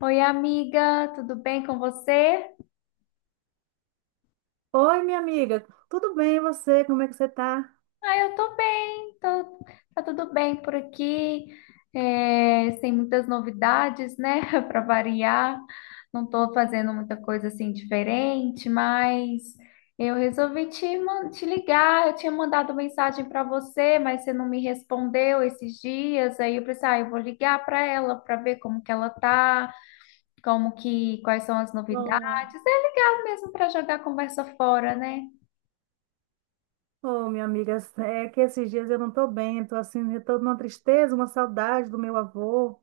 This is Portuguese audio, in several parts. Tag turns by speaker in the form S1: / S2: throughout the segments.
S1: Oi, amiga, tudo bem com você?
S2: Oi, minha amiga, tudo bem e você? Como é que você tá?
S1: Ah, eu tô bem, tá tudo bem por aqui, é, sem muitas novidades, né, para variar. Não tô fazendo muita coisa assim diferente, mas eu resolvi te ligar. Eu tinha mandado mensagem para você, mas você não me respondeu esses dias. Aí eu pensei, ah, eu vou ligar para ela para ver como que ela tá, quais são as novidades.
S2: Oh,
S1: É legal mesmo para jogar a conversa fora, né?
S2: Ô, minha amiga, é que esses dias eu não tô bem, tô assim, eu tô numa tristeza, uma saudade do meu avô.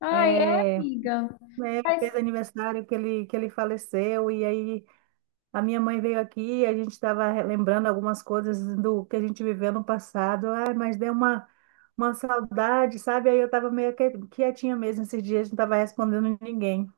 S1: Ai, é,
S2: É,
S1: amiga.
S2: né,
S1: Mas
S2: fez
S1: eu
S2: aniversário que ele, faleceu, e aí a minha mãe veio aqui, e a gente estava lembrando algumas coisas do que a gente viveu no passado, ai, mas deu uma, saudade, sabe? Aí eu estava meio quietinha mesmo esses dias, não estava respondendo ninguém.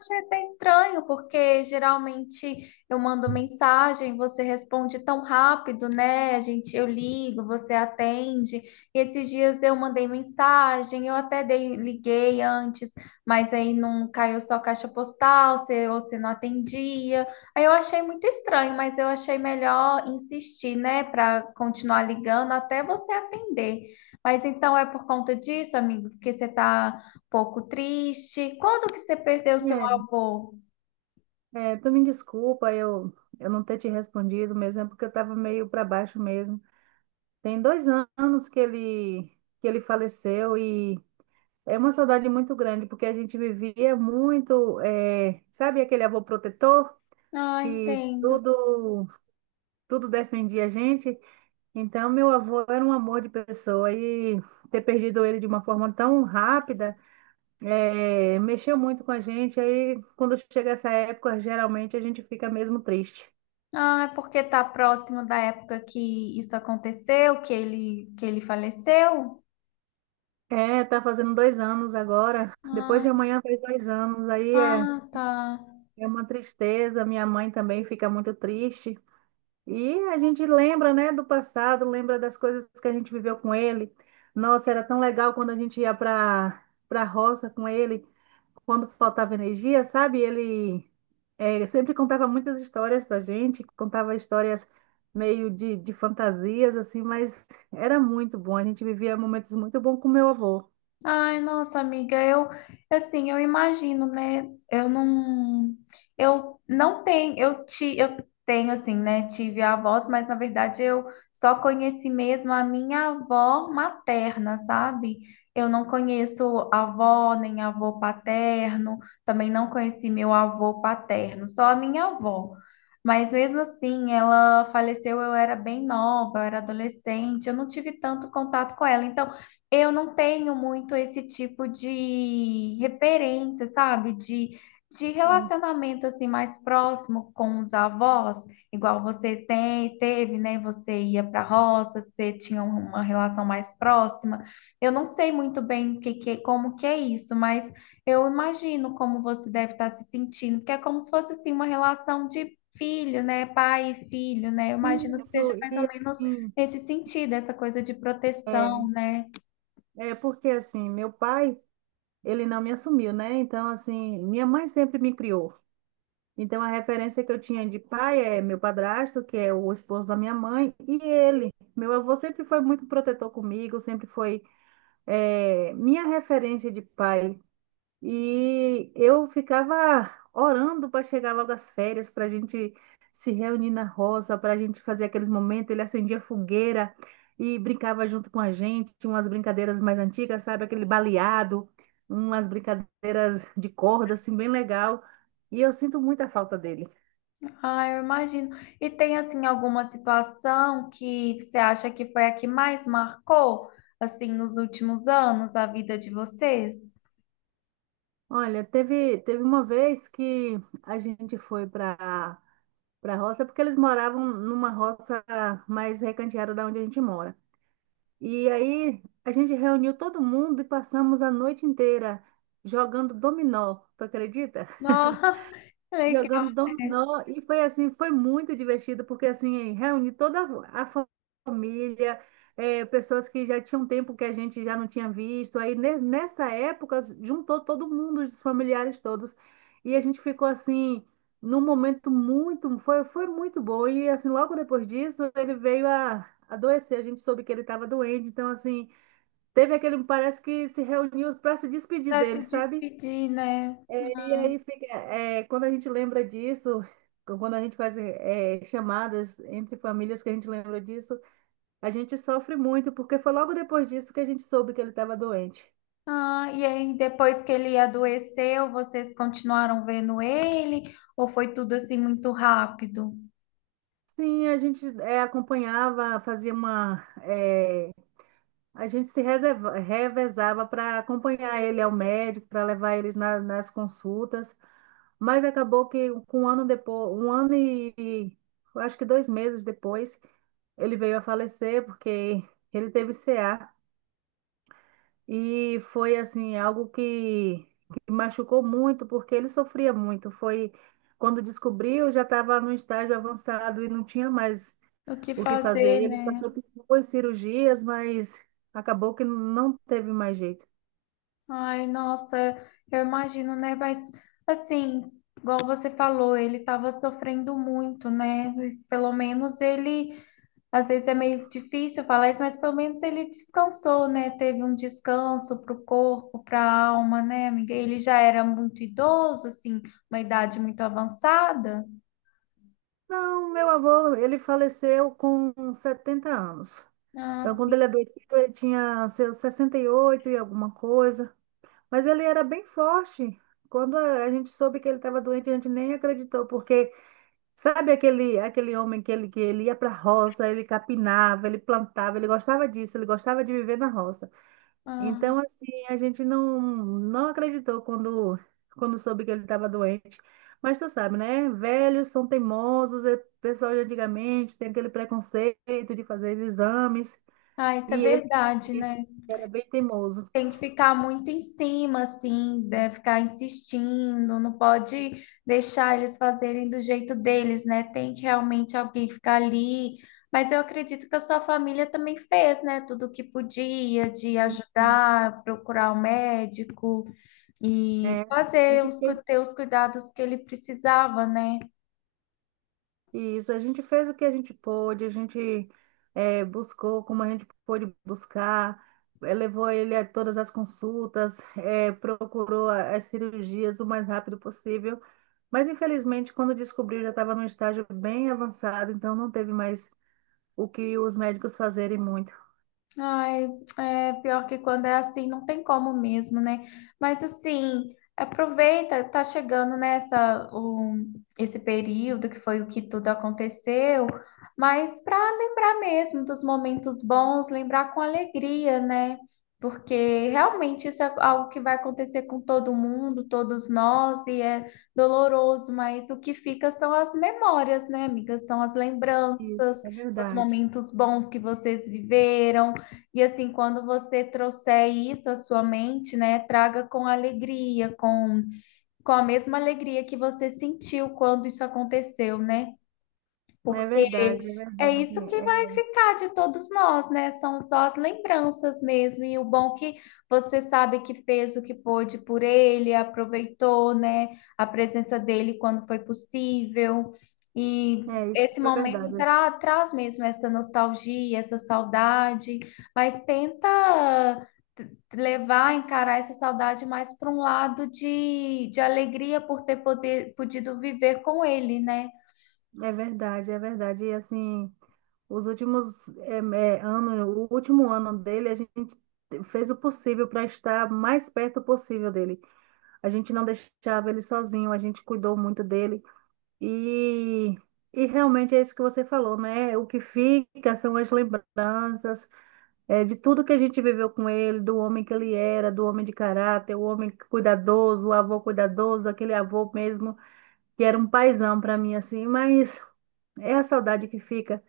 S1: achei até estranho, porque geralmente eu mando mensagem, você responde tão rápido, né? Eu ligo, você atende. E esses dias eu mandei mensagem, liguei antes, mas aí não caiu só caixa postal, você não atendia. Aí eu achei muito estranho, mas eu achei melhor insistir, né, para continuar ligando até você atender. Mas então é por conta disso, amigo, porque você tá pouco triste. Quando que você perdeu seu avô?
S2: É, tu me desculpa eu, não ter te respondido mesmo, é porque eu estava meio para baixo mesmo. Tem dois anos que ele faleceu e é uma saudade muito grande, porque a gente vivia muito, é, sabe aquele avô protetor
S1: Ah,
S2: que
S1: entendo.
S2: tudo, tudo defendia a gente? Então, meu avô era um amor de pessoa e ter perdido ele de uma forma tão rápida, é, mexeu muito com a gente. Aí, quando chega essa época, geralmente a gente fica mesmo triste.
S1: Ah, é porque tá próximo da época que isso aconteceu, que ele faleceu?
S2: É, tá fazendo 2 anos agora. Depois
S1: Ah,
S2: de amanhã faz 2 anos. Aí é,
S1: ah, tá.
S2: é uma tristeza. Minha mãe também fica muito triste. E a gente lembra, né, do passado, lembra das coisas que a gente viveu com ele. Nossa, era tão legal quando a gente ia para roça com ele, quando faltava energia, sabe? Ele é, sempre contava muitas histórias para gente, contava histórias meio de, fantasias, assim, mas era muito bom. A gente vivia momentos muito bons com meu avô.
S1: Ai, nossa amiga, eu imagino, né? Eu não tenho, eu tenho assim, né? Tive avós, mas na verdade eu só conheci mesmo a minha avó materna, sabe? Eu não conheço avó nem avô paterno, também não conheci meu avô paterno, só a minha avó. Mas mesmo assim, ela faleceu, eu era bem nova, eu era adolescente, eu não tive tanto contato com ela. Então eu não tenho muito esse tipo de referência, sabe? De relacionamento assim mais próximo com os avós, igual você teve, né? Você ia para a roça, você tinha uma relação mais próxima. Eu não sei muito bem como que é isso, mas eu imagino como você deve estar se sentindo, porque é como se fosse assim uma relação de filho, né? Pai e filho, né? Eu imagino que
S2: Isso,
S1: seja mais ou
S2: e
S1: menos
S2: assim,
S1: nesse sentido, essa coisa de
S2: é,
S1: proteção, né?
S2: é porque assim, meu pai, ele não me assumiu, né? Então, assim, minha mãe sempre me criou. Então, a referência que eu tinha de pai é meu padrasto, que é o esposo da minha mãe, e ele. Meu avô sempre foi muito protetor comigo, sempre foi, é, minha referência de pai. E eu ficava orando para chegar logo as férias, para a gente se reunir na roça, para a gente fazer aqueles momentos. Ele acendia fogueira e brincava junto com a gente, tinha umas brincadeiras mais antigas, sabe? Aquele baleado, umas brincadeiras de corda, assim, bem legal. E eu sinto muita falta dele.
S1: Ah, eu imagino. E tem assim alguma situação que você acha que foi a que mais marcou assim nos últimos anos a vida de vocês?
S2: Olha, teve uma vez que a gente foi para roça, porque eles moravam numa roça mais recanteada da onde a gente mora. E aí a gente reuniu todo mundo e passamos a noite inteira jogando dominó, tu acredita?
S1: Ah,
S2: jogando
S1: legal, né?
S2: dominó e foi assim, foi muito divertido porque assim, reuni toda a família, eh, pessoas que já tinham tempo que a gente já não tinha visto. Aí nessa época juntou todo mundo, os familiares todos, e a gente ficou assim num momento muito, foi muito bom. E assim, logo depois disso, ele veio a adoecer, a gente soube que ele estava doente, então assim, teve aquele, parece que se reuniu para se despedir
S1: Pra
S2: dele,
S1: se
S2: sabe?
S1: despedir, né?
S2: E aí fica, é, quando a gente lembra disso, quando a gente faz chamadas entre famílias que a gente lembra disso, a gente sofre muito, porque foi logo depois disso que a gente soube que ele estava doente.
S1: Ah, e aí depois que ele adoeceu, vocês continuaram vendo ele ou foi tudo assim muito rápido?
S2: Sim, a gente é, acompanhava, fazia uma. A gente se reserva, revezava para acompanhar ele ao médico, para levar eles nas consultas, mas acabou que com um ano depois, um ano e eu acho que 2 meses depois, ele veio a falecer porque ele teve CA. E foi assim, algo que machucou muito, porque ele sofria muito. Foi quando descobriu, já estava no estágio avançado e não tinha mais
S1: O que
S2: o que fazer.
S1: fazer,
S2: Ele
S1: né?
S2: passou por duas cirurgias, mas acabou que não teve mais jeito.
S1: Ai, nossa, eu imagino, né? Mas assim, igual você falou, ele estava sofrendo muito, né? Pelo menos ele, às vezes é meio difícil falar isso, mas pelo menos ele descansou, né? Teve um descanso para o corpo, para a alma, né, amiga? Ele já era muito idoso, assim, uma idade muito avançada.
S2: Não, meu avô, ele faleceu com 70 anos.
S1: Ah,
S2: Então, quando
S1: sim.
S2: ele adoeceu, ele tinha seus 68 e oito e alguma coisa. Mas ele era bem forte. Quando a gente soube que ele estava doente, a gente nem acreditou, porque sabe aquele, aquele homem que ele ia para a roça, ele capinava, ele plantava, ele gostava disso, ele gostava de viver na roça.
S1: Ah,
S2: Então, assim, a gente não acreditou quando, soube que ele estava doente. Mas tu sabe, né? Velhos são teimosos, é pessoal de antigamente tem aquele preconceito de fazer exames,
S1: ah, isso é
S2: e ele
S1: verdade, né?
S2: era bem teimoso.
S1: Tem que ficar muito em cima, assim, né? Ficar insistindo, não pode deixar eles fazerem do jeito deles, né? Tem que realmente alguém ficar ali. Mas eu acredito que a sua família também fez, né? Tudo o que podia de
S2: Enfim,
S1: ajudar, procurar o médico e
S2: é, a
S1: fazer
S2: gente
S1: ter os cuidados que ele precisava, né?
S2: Isso, a gente fez o que a gente pôde, a gente buscou como a gente pôde buscar, levou ele a todas as consultas, procurou as cirurgias o mais rápido possível, mas infelizmente, quando descobriu, já estava num estágio bem avançado, então não teve mais o que os médicos fazerem muito.
S1: Ai, é pior que quando é assim, não tem como mesmo, né? Mas assim, aproveita, tá chegando nessa o esse período que foi o que tudo aconteceu, mas para lembrar mesmo dos momentos bons, lembrar com alegria, né? Porque realmente isso é algo que vai acontecer com todo mundo, todos nós, e é doloroso, mas o que fica são as memórias, né, amiga? São as
S2: Isso,
S1: lembranças,
S2: é
S1: os
S2: verdade.
S1: momentos bons que vocês viveram. E assim, quando você trouxer isso à sua mente, né, traga com alegria, com a mesma alegria que você sentiu quando isso aconteceu, né?
S2: É
S1: Porque
S2: verdade, é
S1: é
S2: verdade.
S1: isso que vai
S2: É,
S1: ficar de todos nós, né? São só as lembranças mesmo, e o bom que você sabe que fez o que pôde por ele, aproveitou, né, a presença dele quando foi possível. E
S2: é isso,
S1: esse
S2: foi
S1: momento
S2: verdade.
S1: traz mesmo essa nostalgia, essa saudade, mas tenta levar, encarar essa saudade mais para um lado de alegria por podido viver com ele, né?
S2: É verdade, é verdade. E assim, os últimos eh, eh, anos, o último ano dele, a gente fez o possível para estar mais perto possível dele. A gente não deixava ele sozinho, a gente cuidou muito dele. E, e realmente é isso que você falou, né? O que fica são as lembranças, eh, de tudo que a gente viveu com ele, do homem que ele era, do homem de caráter, o homem cuidadoso, o avô cuidadoso, aquele avô mesmo que era um paizão para mim, assim, mas é a saudade que fica.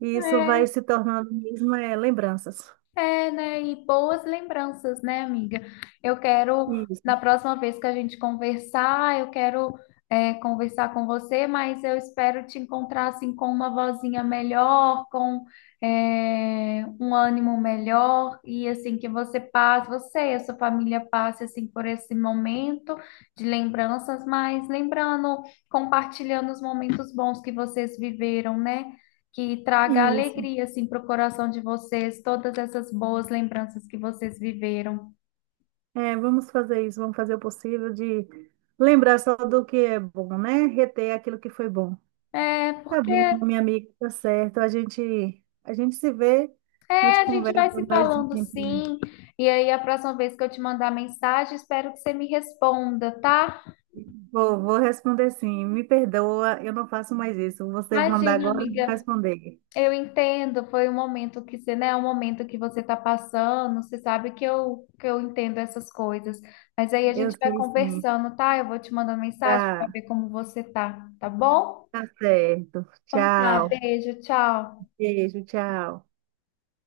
S2: E isso vai
S1: É,
S2: se tornando mesmo é, lembranças.
S1: é, né? E boas lembranças, né, amiga? Eu quero, na
S2: Isso,
S1: próxima vez que a gente conversar, eu quero, é, conversar com você, mas eu espero te encontrar assim com uma vozinha melhor, é, um ânimo melhor, e assim que você passe, você e a sua família passe assim por esse momento de lembranças, mas lembrando, compartilhando os momentos bons que vocês viveram, né? Que traga
S2: isso.
S1: alegria assim para o coração de vocês, todas essas boas lembranças que vocês viveram.
S2: É, vamos fazer isso, vamos fazer o possível de lembrar só do que é bom, né? Reter aquilo que foi bom.
S1: É,
S2: Tá
S1: porque
S2: bom,
S1: é,
S2: minha amiga, tá certo. A gente se vê, a gente
S1: a gente
S2: conversa
S1: vai se
S2: mais um
S1: falando
S2: tempinho.
S1: sim, e aí a próxima vez que eu te mandar mensagem, espero que você me responda, tá?
S2: Vou responder sim. Me perdoa, eu não faço mais isso. Você mandar
S1: Imagina,
S2: agora, eu vou
S1: amiga,
S2: responder.
S1: eu entendo, foi um momento que você, né, é um momento que você tá passando, você sabe que eu entendo essas coisas, mas aí a
S2: Eu
S1: gente vai
S2: sei sim.
S1: conversando, tá? Eu vou te mandar mensagem para
S2: Tá.
S1: ver como você tá, tá bom?
S2: Tá certo.
S1: Tá,
S2: Tchau.
S1: beijo, tchau.
S2: Beijo, tchau.